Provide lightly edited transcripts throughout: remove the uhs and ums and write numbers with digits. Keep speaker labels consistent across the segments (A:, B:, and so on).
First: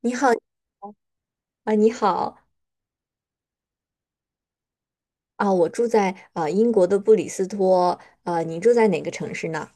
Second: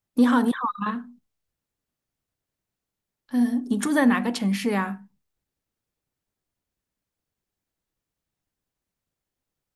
A: 你
B: 你
A: 好
B: 好，你好啊，
A: 啊，你好
B: 嗯，你住在哪个城市呀？
A: 啊，我住在英国的布里斯托。啊，你住在哪个城市呢？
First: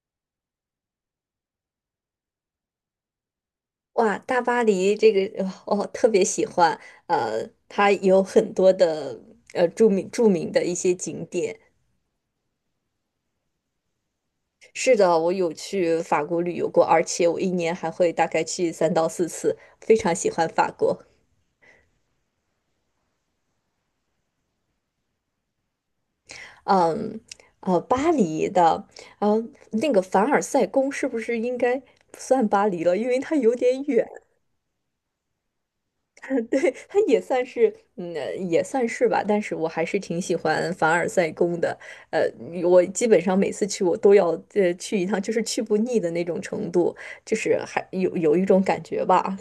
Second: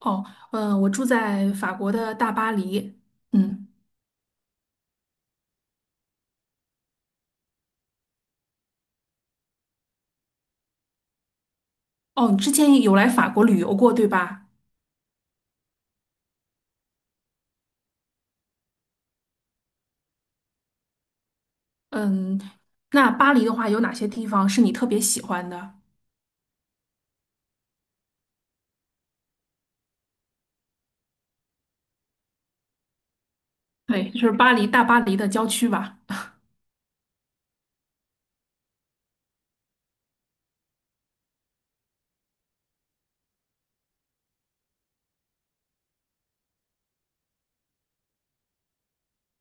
B: 哦，嗯，我住在法国的大巴黎。嗯，
A: 哇，大巴黎这个我特别喜欢，它有很多的著名的一些景点。
B: 哦，你之前有来法国旅游过，对吧？
A: 是的，我有去法国旅游过，而且我一年还会大概去3到4次，非常喜欢法国。
B: 嗯，那巴黎的话，有哪些地方是你特别喜欢的？
A: 嗯，呃，巴黎的，呃，那个凡尔赛宫是不是应该不算巴黎了？因为它有点远。
B: 对，就是巴黎，大巴黎的郊区吧。
A: 对，它也算是，也算是吧，但是我还是挺喜欢凡尔赛宫的。呃，我基本上每次去，我都要去一趟，就是去不腻的那种程度，就是还有一种感觉吧。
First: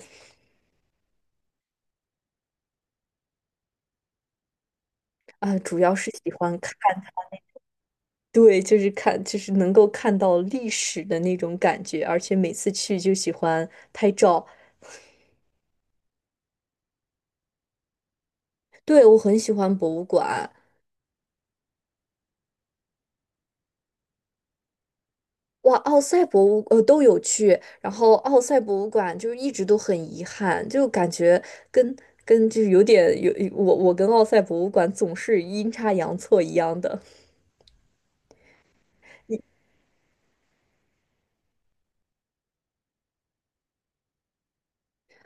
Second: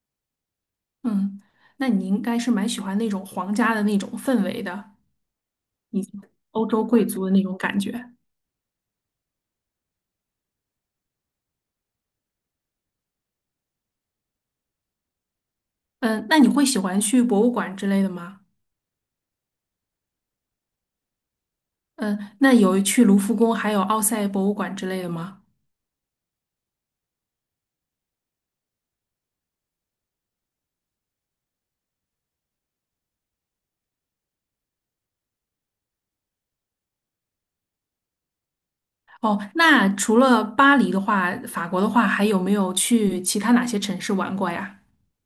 B: 嗯，那你应该是蛮喜欢那种皇家的那种氛围的，
A: 啊、主要
B: 你
A: 是喜欢
B: 欧
A: 看。
B: 洲贵族的那种感觉。
A: 对，就是看，就是能够看到历史的那种感觉，而且每次去就喜欢拍照。
B: 嗯，那你会喜欢去博物馆之类的吗？
A: 对，我很喜欢博物馆。
B: 嗯，那有去卢浮宫，还有奥赛博物馆之类的吗？
A: 哇，奥赛博物都有去，然后奥赛博物馆就是一直都很遗憾，就感觉跟跟就是有点有我跟奥赛博物馆总是阴差阳错一样的。
B: 哦，
A: 你
B: 那除了巴黎的话，法国的话，还有没有去其他哪些城市玩过呀？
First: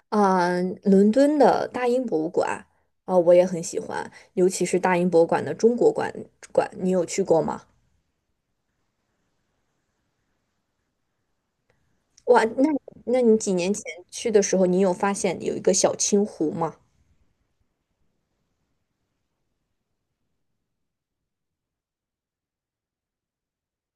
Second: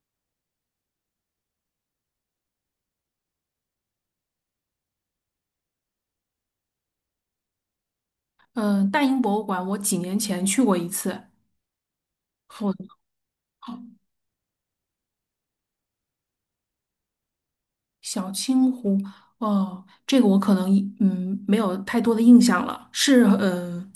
A: 啊、伦敦的大英博物馆啊、我也很喜欢，尤其是大英博物馆的中国馆，你有去过吗？
B: 嗯、大英博物馆我几年前去过一次，
A: 哇，那
B: 哦，
A: 那你几年前去的时候，你有发现有一个小青湖吗？
B: 小青湖，哦，这个我可能没有太多的印象了，是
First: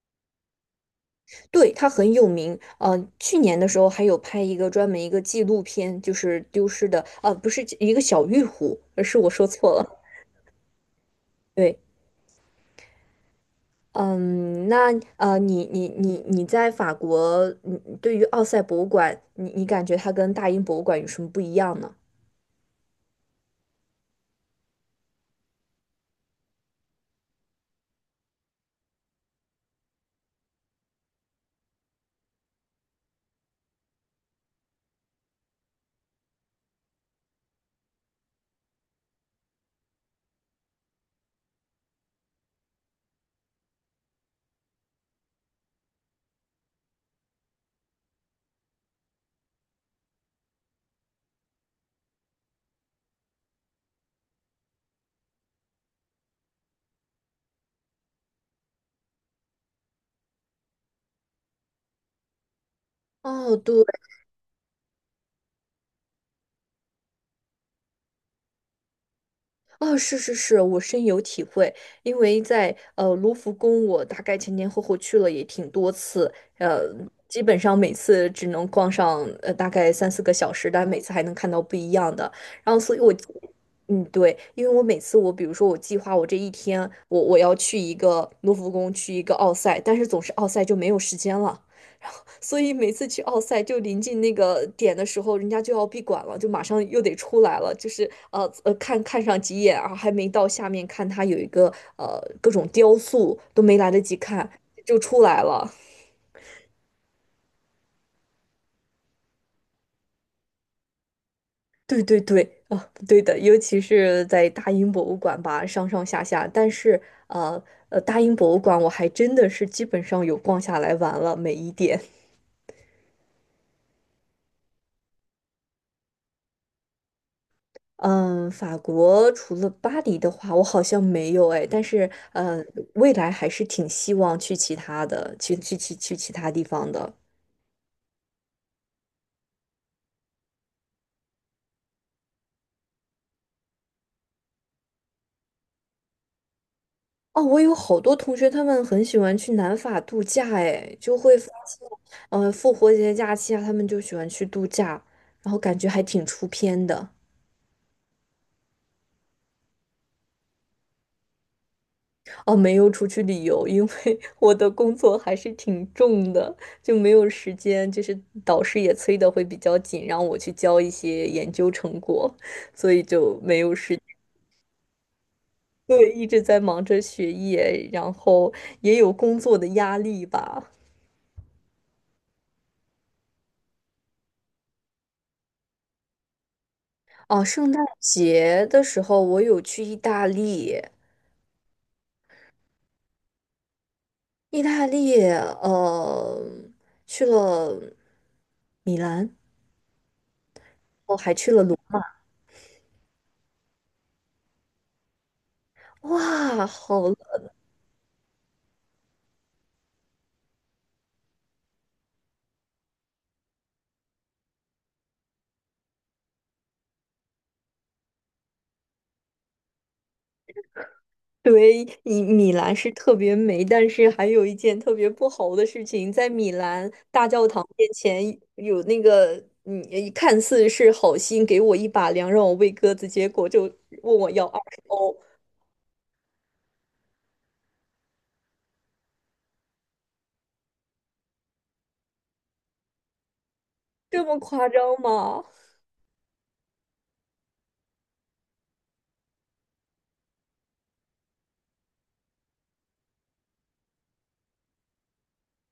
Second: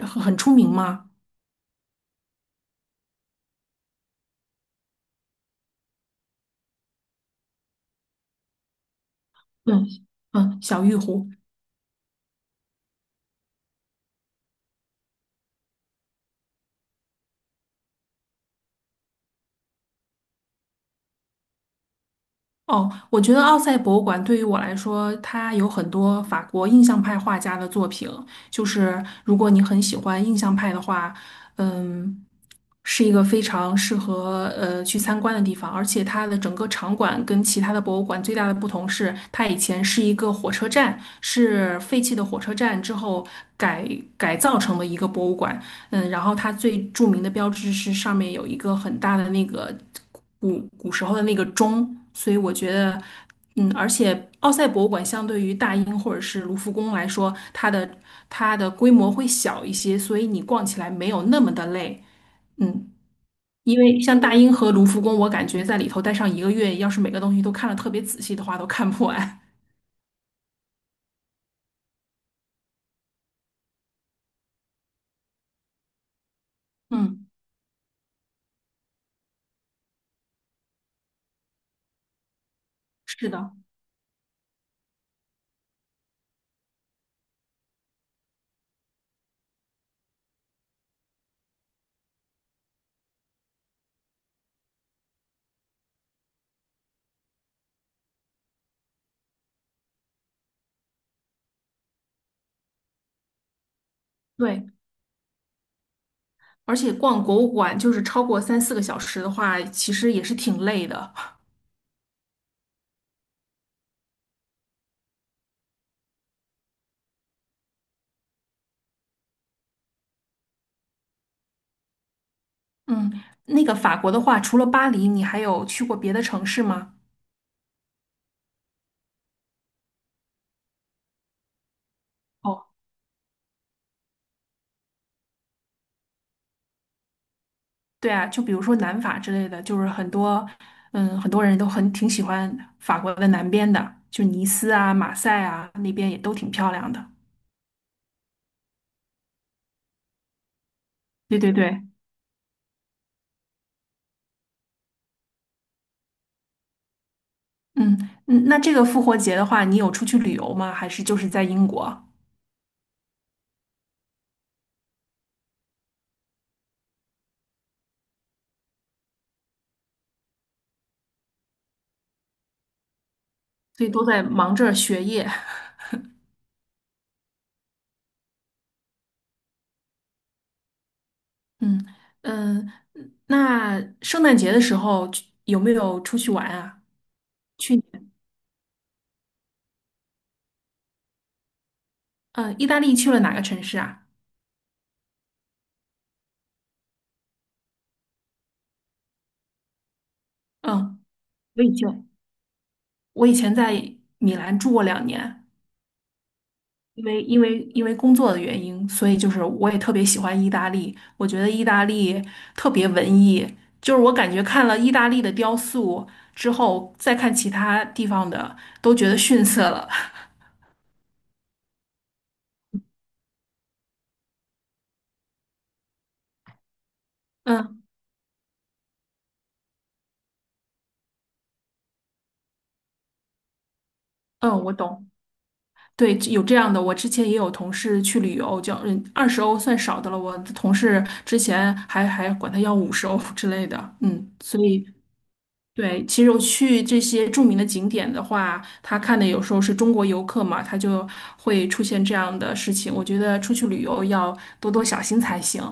B: 很出名吗？
A: 对，他很有名。去年的时候还有拍一个专门一个纪录片，就是丢失的，不是一个小玉壶，而是我说错
B: 嗯
A: 了。
B: 嗯，小玉湖。
A: 对。嗯，那你在法国，你对于奥赛博物馆，你感觉它跟大英博物馆有什么不一样呢？
B: 哦，我觉得奥赛博物馆对于我来说，它有很多法国印象派画家的作品。就是如果你很喜欢印象派的话，嗯，是一个非常适合去参观的地方。而且它的整个场馆跟其他的博物馆最大的不同是，它以前是一个火车站，是废弃的火车站之后改改造成的一个博物馆。嗯，然后它最著名的标志是上面有一个很大的那个。古时候的那个钟，所以我觉得，嗯，而且奥赛博物馆相对于大英或者是卢浮宫来说，它的规模会小一些，所以你逛起来没有那么的累，嗯，
A: 哦，对。
B: 因为像大英和卢浮宫，我感觉在里头待上一个月，要是每个东西都看得特别仔细的话，都看不完。
A: 哦，是是是，我深有体会，因为在卢浮宫，我大概前前后后去了也挺多次。呃，
B: 嗯，
A: 基本上每次只能逛上大概三四个小时，但每次还能看到不一样的。然后，所以我，
B: 是的，
A: 对，因为我每次我比如说我计划我这一天，我要去一个卢浮宫，去一个奥赛，但是总是奥赛就没有时间了。所以每次去奥赛就临近那个点的时候，人家就要闭馆了，就马上又得出来了，就是看看上几眼啊，还没到下面看，它有一个各种雕塑都没来得及看
B: 对，
A: 就出来了。
B: 而且逛博物馆就是超过三四个小时的话，其实也是挺累的。
A: 对对对，啊，对的，尤其是在大英博物馆吧，上上下下，但是呃大英博物馆我还真的是基本上有逛下来玩了每一点。
B: 嗯，那个法国的话，除了巴黎，你还有去过别的城市吗？
A: 嗯，法国除了巴黎的话，我好像没有哎，但是
B: 哦
A: 未来还是挺希望去其他的，去其他地方的。
B: 对啊，就比如说南法之类的，就是很多，嗯，很多人都很挺喜欢法国的南边的，就尼斯啊、马赛啊那边也都挺漂亮的。
A: 哦，我有好多同学，他们很喜欢去南法度假，哎，就会
B: 对
A: 发
B: 对
A: 现，
B: 对，
A: 复活节假期啊，他们就喜欢去度假，然后感觉还挺出片的。
B: 嗯嗯，那这个复活节的话，你有出去旅游吗？还是就是在英国？
A: 哦，没有出去旅游，因为 我的工作还是挺重的，就没有时间。就是导师也催的会比较紧，让我去交一些研究成果，所以就没有
B: 所以
A: 时间。
B: 都在忙着学业。
A: 对，一直在忙着学业，然后也有工作的压力吧。
B: 嗯嗯，那圣诞节的时候去有没有出去玩啊？
A: 哦，圣诞节的时候我有去意大利。
B: 嗯，意大利去了哪个城市啊？
A: 意大利，去了米兰。
B: 嗯，
A: 哦，还去了
B: 我以
A: 卢。
B: 前我以前在米兰住过2年。
A: 哇，
B: 因
A: 好。
B: 为因为因为工作的原因，所以就是我也特别喜欢意大利。我觉得意大利特别文艺，就是我感觉看了意大利的雕塑之后，再看其他地方的，都觉得逊色了。
A: 对，米兰是特别美，但是还有一件特别不好的事情，在米兰大教 堂
B: 嗯
A: 面前有那个，嗯，看似是好心给我一把粮让我喂鸽子，结果就问我要
B: 嗯，
A: 二
B: 我
A: 十
B: 懂。
A: 欧，
B: 对，有这样的。我之前也有同事去旅游，叫20欧算少的了。我的同事之前还管他要50欧之类的。
A: 这
B: 嗯，
A: 么
B: 所
A: 夸
B: 以
A: 张吗？
B: 对，其实我去这些著名的景点的话，他看的有时候是中国游客嘛，他就会出现这样的事情。我觉得出去旅游要多多小心才行。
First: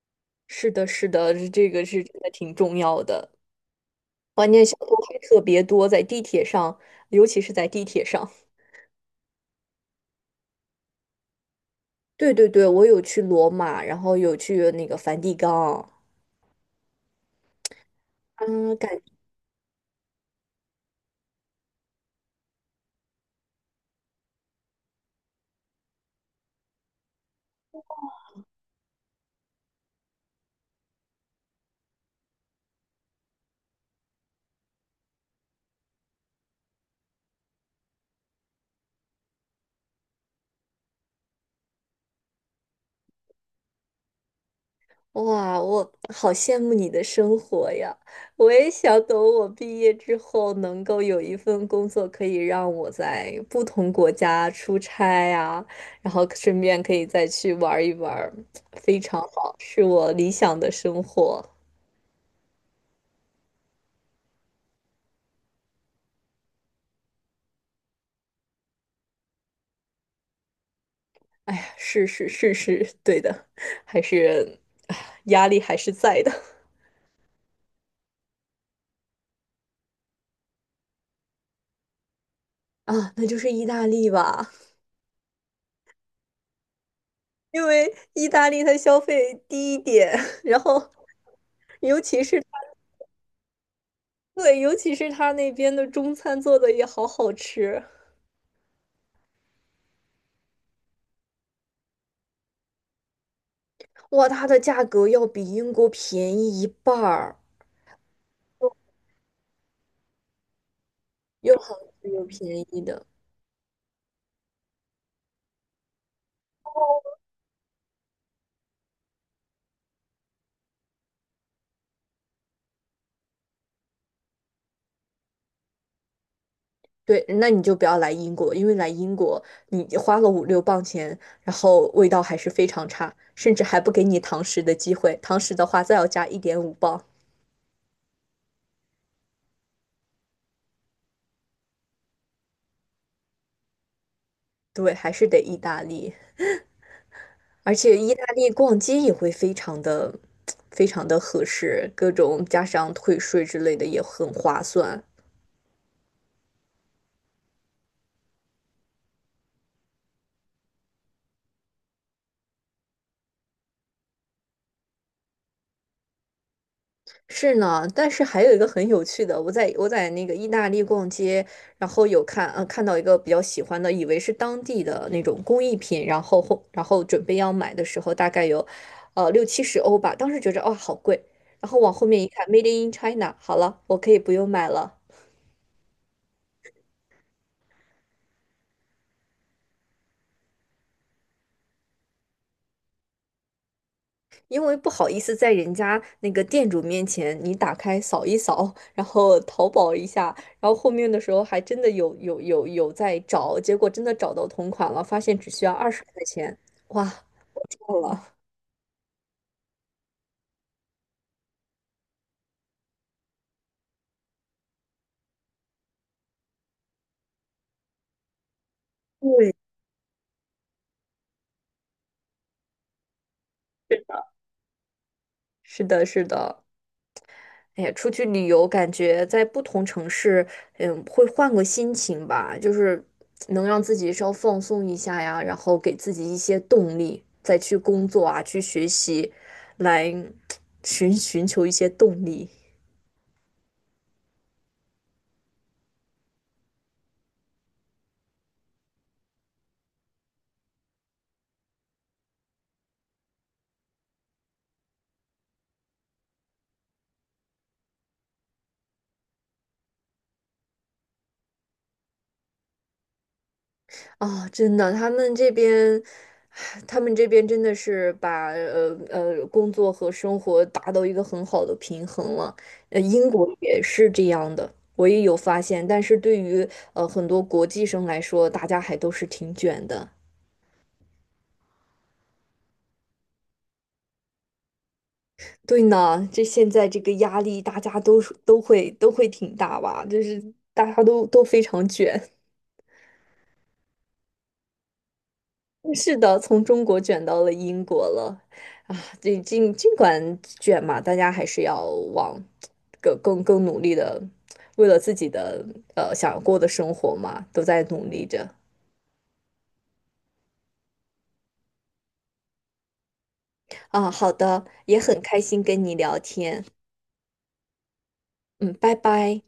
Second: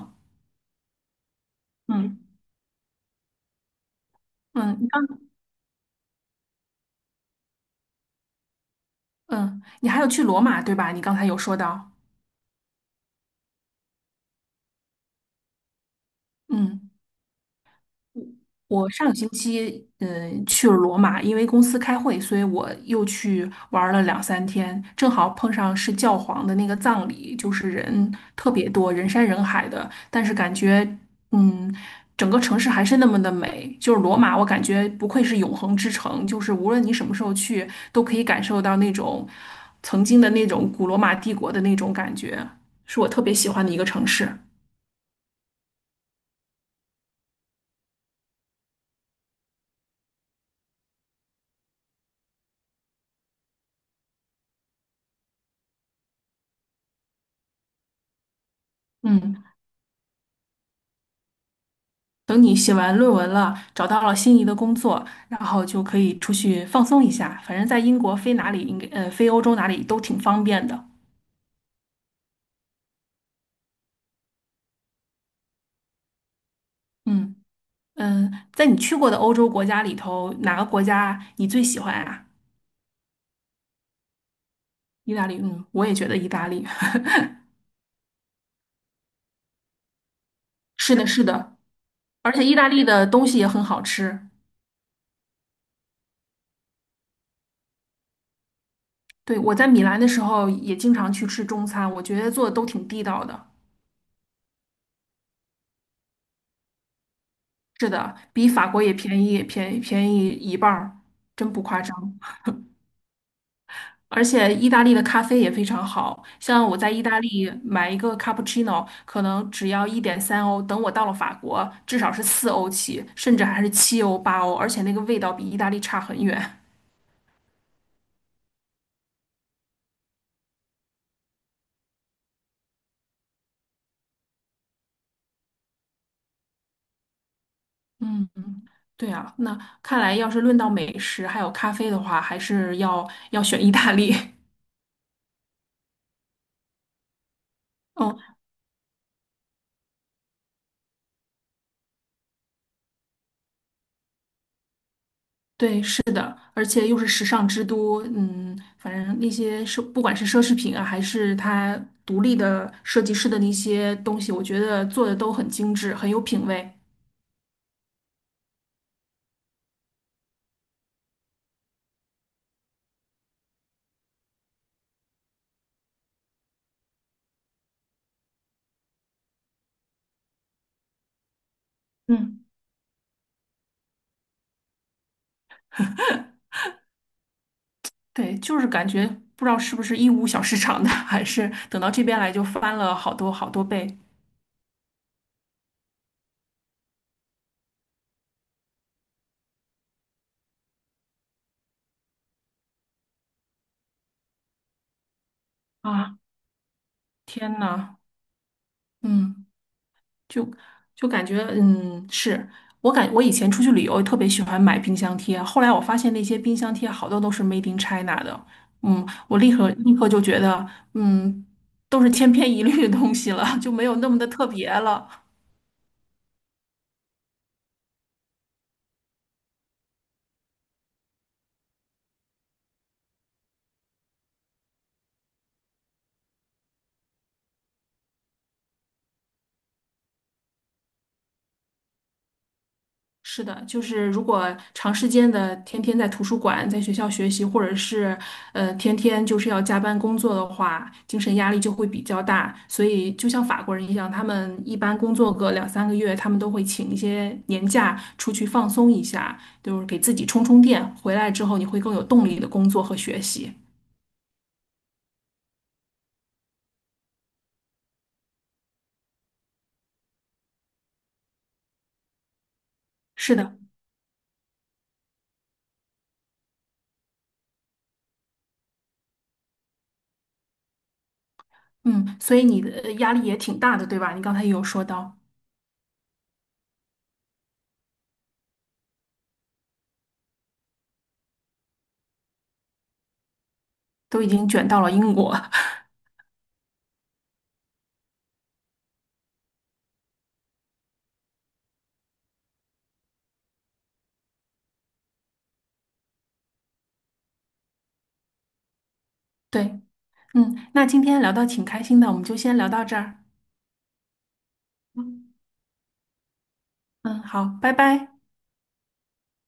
A: 是的，是的，这个是真
B: 嗯
A: 的挺重要的。关键小
B: 嗯，你
A: 偷
B: 刚
A: 还特别多，在地铁上，尤其是在地铁上。
B: 嗯，你还有去罗马对吧？你刚才有说到，
A: 对对对，我有去罗马，然后有去那个梵蒂冈。
B: 嗯。
A: 嗯，
B: 我上个星期去了罗马，因为公司开会，所以我又去玩了两三天，正好碰上是教皇的那个葬礼，就是人特别多，人山人海的，但是感觉嗯，整个城市还是那么的美，就是罗马，我感觉不愧是永恒之城，就是无论你什么时候去，都可以感受到那种曾经的那种古罗马帝国的那种感觉，是我特别喜欢的一个城市。
A: 哇，我好羡慕你的生活呀！我也想等我毕业之后，能够有一份工作，可以让我在不同国家出差呀，然后顺便可以再去玩儿一玩儿。非常
B: 嗯。
A: 好，是我理想的生活。
B: 等你写完论文了，找到了心仪的工作，然后就可以出去放松一下。反正在英国飞哪里应该，飞欧洲哪里都挺方便的。
A: 哎呀，是是是是，对的。还是，哎呀压力还是在的。
B: 嗯嗯，在你去过的欧洲国家里头，哪个国家你最喜欢啊？
A: 啊，那就是意大利吧。
B: 意大利，嗯，我也觉得意大利。
A: 因为意大利它消费低一点，然后
B: 是的，是的，
A: 尤其
B: 而
A: 是。
B: 且意大利的东西也很好吃。
A: 对，尤其是他那边的中餐做的也好好吃。
B: 对，我在米兰的时候也经常去吃中餐，我觉得做的都挺地道的。
A: 哇，它的价格要比英国便宜一半儿，
B: 是的，比法国也便宜，便宜一半儿，真
A: 又
B: 不
A: 好
B: 夸
A: 吃
B: 张。
A: 又便宜的。
B: 而且意大利的咖啡也非常好，像我在意大利买一个 cappuccino，可能只要1.3欧，等我到了法国，至少是4欧起，甚至还是7欧、8欧，而且那个味道比意大利差很远。
A: 对，那你就不要来英国，因为来英国你花了五六磅钱，然后味道还是非常差，甚至还不给你堂食的机会。堂食的话，再要加1.5磅。
B: 嗯，对啊，那看来要是论到美食还有咖啡的话，还是要选意大利。
A: 对，还是得意大利，而且意
B: 嗯，
A: 大利逛街也会非常的合适，各种加上退税之类的也很划算。
B: 对，是的，而且又是时尚之都，嗯，反正那些奢，不管是奢侈品啊，还是它独立的设计师的那些东西，我觉得做的都很精致，很有品味。
A: 是呢，但是还有一个很有趣的，我在那个意大利逛街，然后有看到一个比较喜欢的，以为是当地的那种工艺品，然后后然后准备要买的时候，大概有六七十欧吧，当时觉着哦好贵，然后往后面一看
B: 嗯，
A: ，Made in China，好了，我可以不用买了。
B: 对，就是感觉不知道是不是义乌小市场的，还是等到这边来就翻了好多好多倍
A: 因为不好意思在人家那个店主面前，你打开扫一扫，然后淘宝一下，然后后面的时候还真的有在找，结果真的找到同款了，发现只需要二十
B: 啊！
A: 块钱，哇，
B: 天呐，
A: 够了。
B: 嗯。就就感觉，嗯，我以前出去旅游特别喜欢买冰箱贴，后来我发现那些冰箱贴好多都是 Made in China 的，嗯，我立
A: 对，
B: 刻立刻就觉得，嗯，都是千篇一律的东西了，就没有
A: 是
B: 那么
A: 的，
B: 的特别了。
A: 是的，是的。哎，呀，出去旅游，感觉在不同城市，嗯，会换个心情吧，就是能让自己稍放松一下呀，然后给自己一些动力，再去工作啊，去学习，来 寻求一些动力。
B: 是的，就是如果长时间的天天在图书馆、在学校学习，或者是天天就是要加班工作的话，精神压力就会比较大。所以就像法国人一样，他们一般工作个两三个月，他们都会请一些年假出去放松一下，就是给自己充充电。回来之后，你会更有动力的工作和学习。
A: 啊，真的，他们这边，真的是把工作和生活达到一个很好的平衡了。英
B: 是
A: 国
B: 的，
A: 也是这样的，我也有发现。但是对于很多国际生来说，大家还都是挺卷的。
B: 嗯，所以你的压力也挺大的，对吧？你刚才也有说到，
A: 对呢，现在这个压力，大家都会挺大吧，就是大家都非常卷。
B: 都已经卷到了英国。
A: 是的，从中国卷到了英国了。啊，这尽管卷嘛，大家还是要往更努力的，为了自己的想过的生活嘛，都在努力着。
B: 对，嗯，那今天聊到挺开心的，我们就先聊到这儿。
A: 啊。好的，也很
B: 嗯，
A: 开心跟你聊天。
B: 嗯好，拜拜。
A: 嗯，拜拜。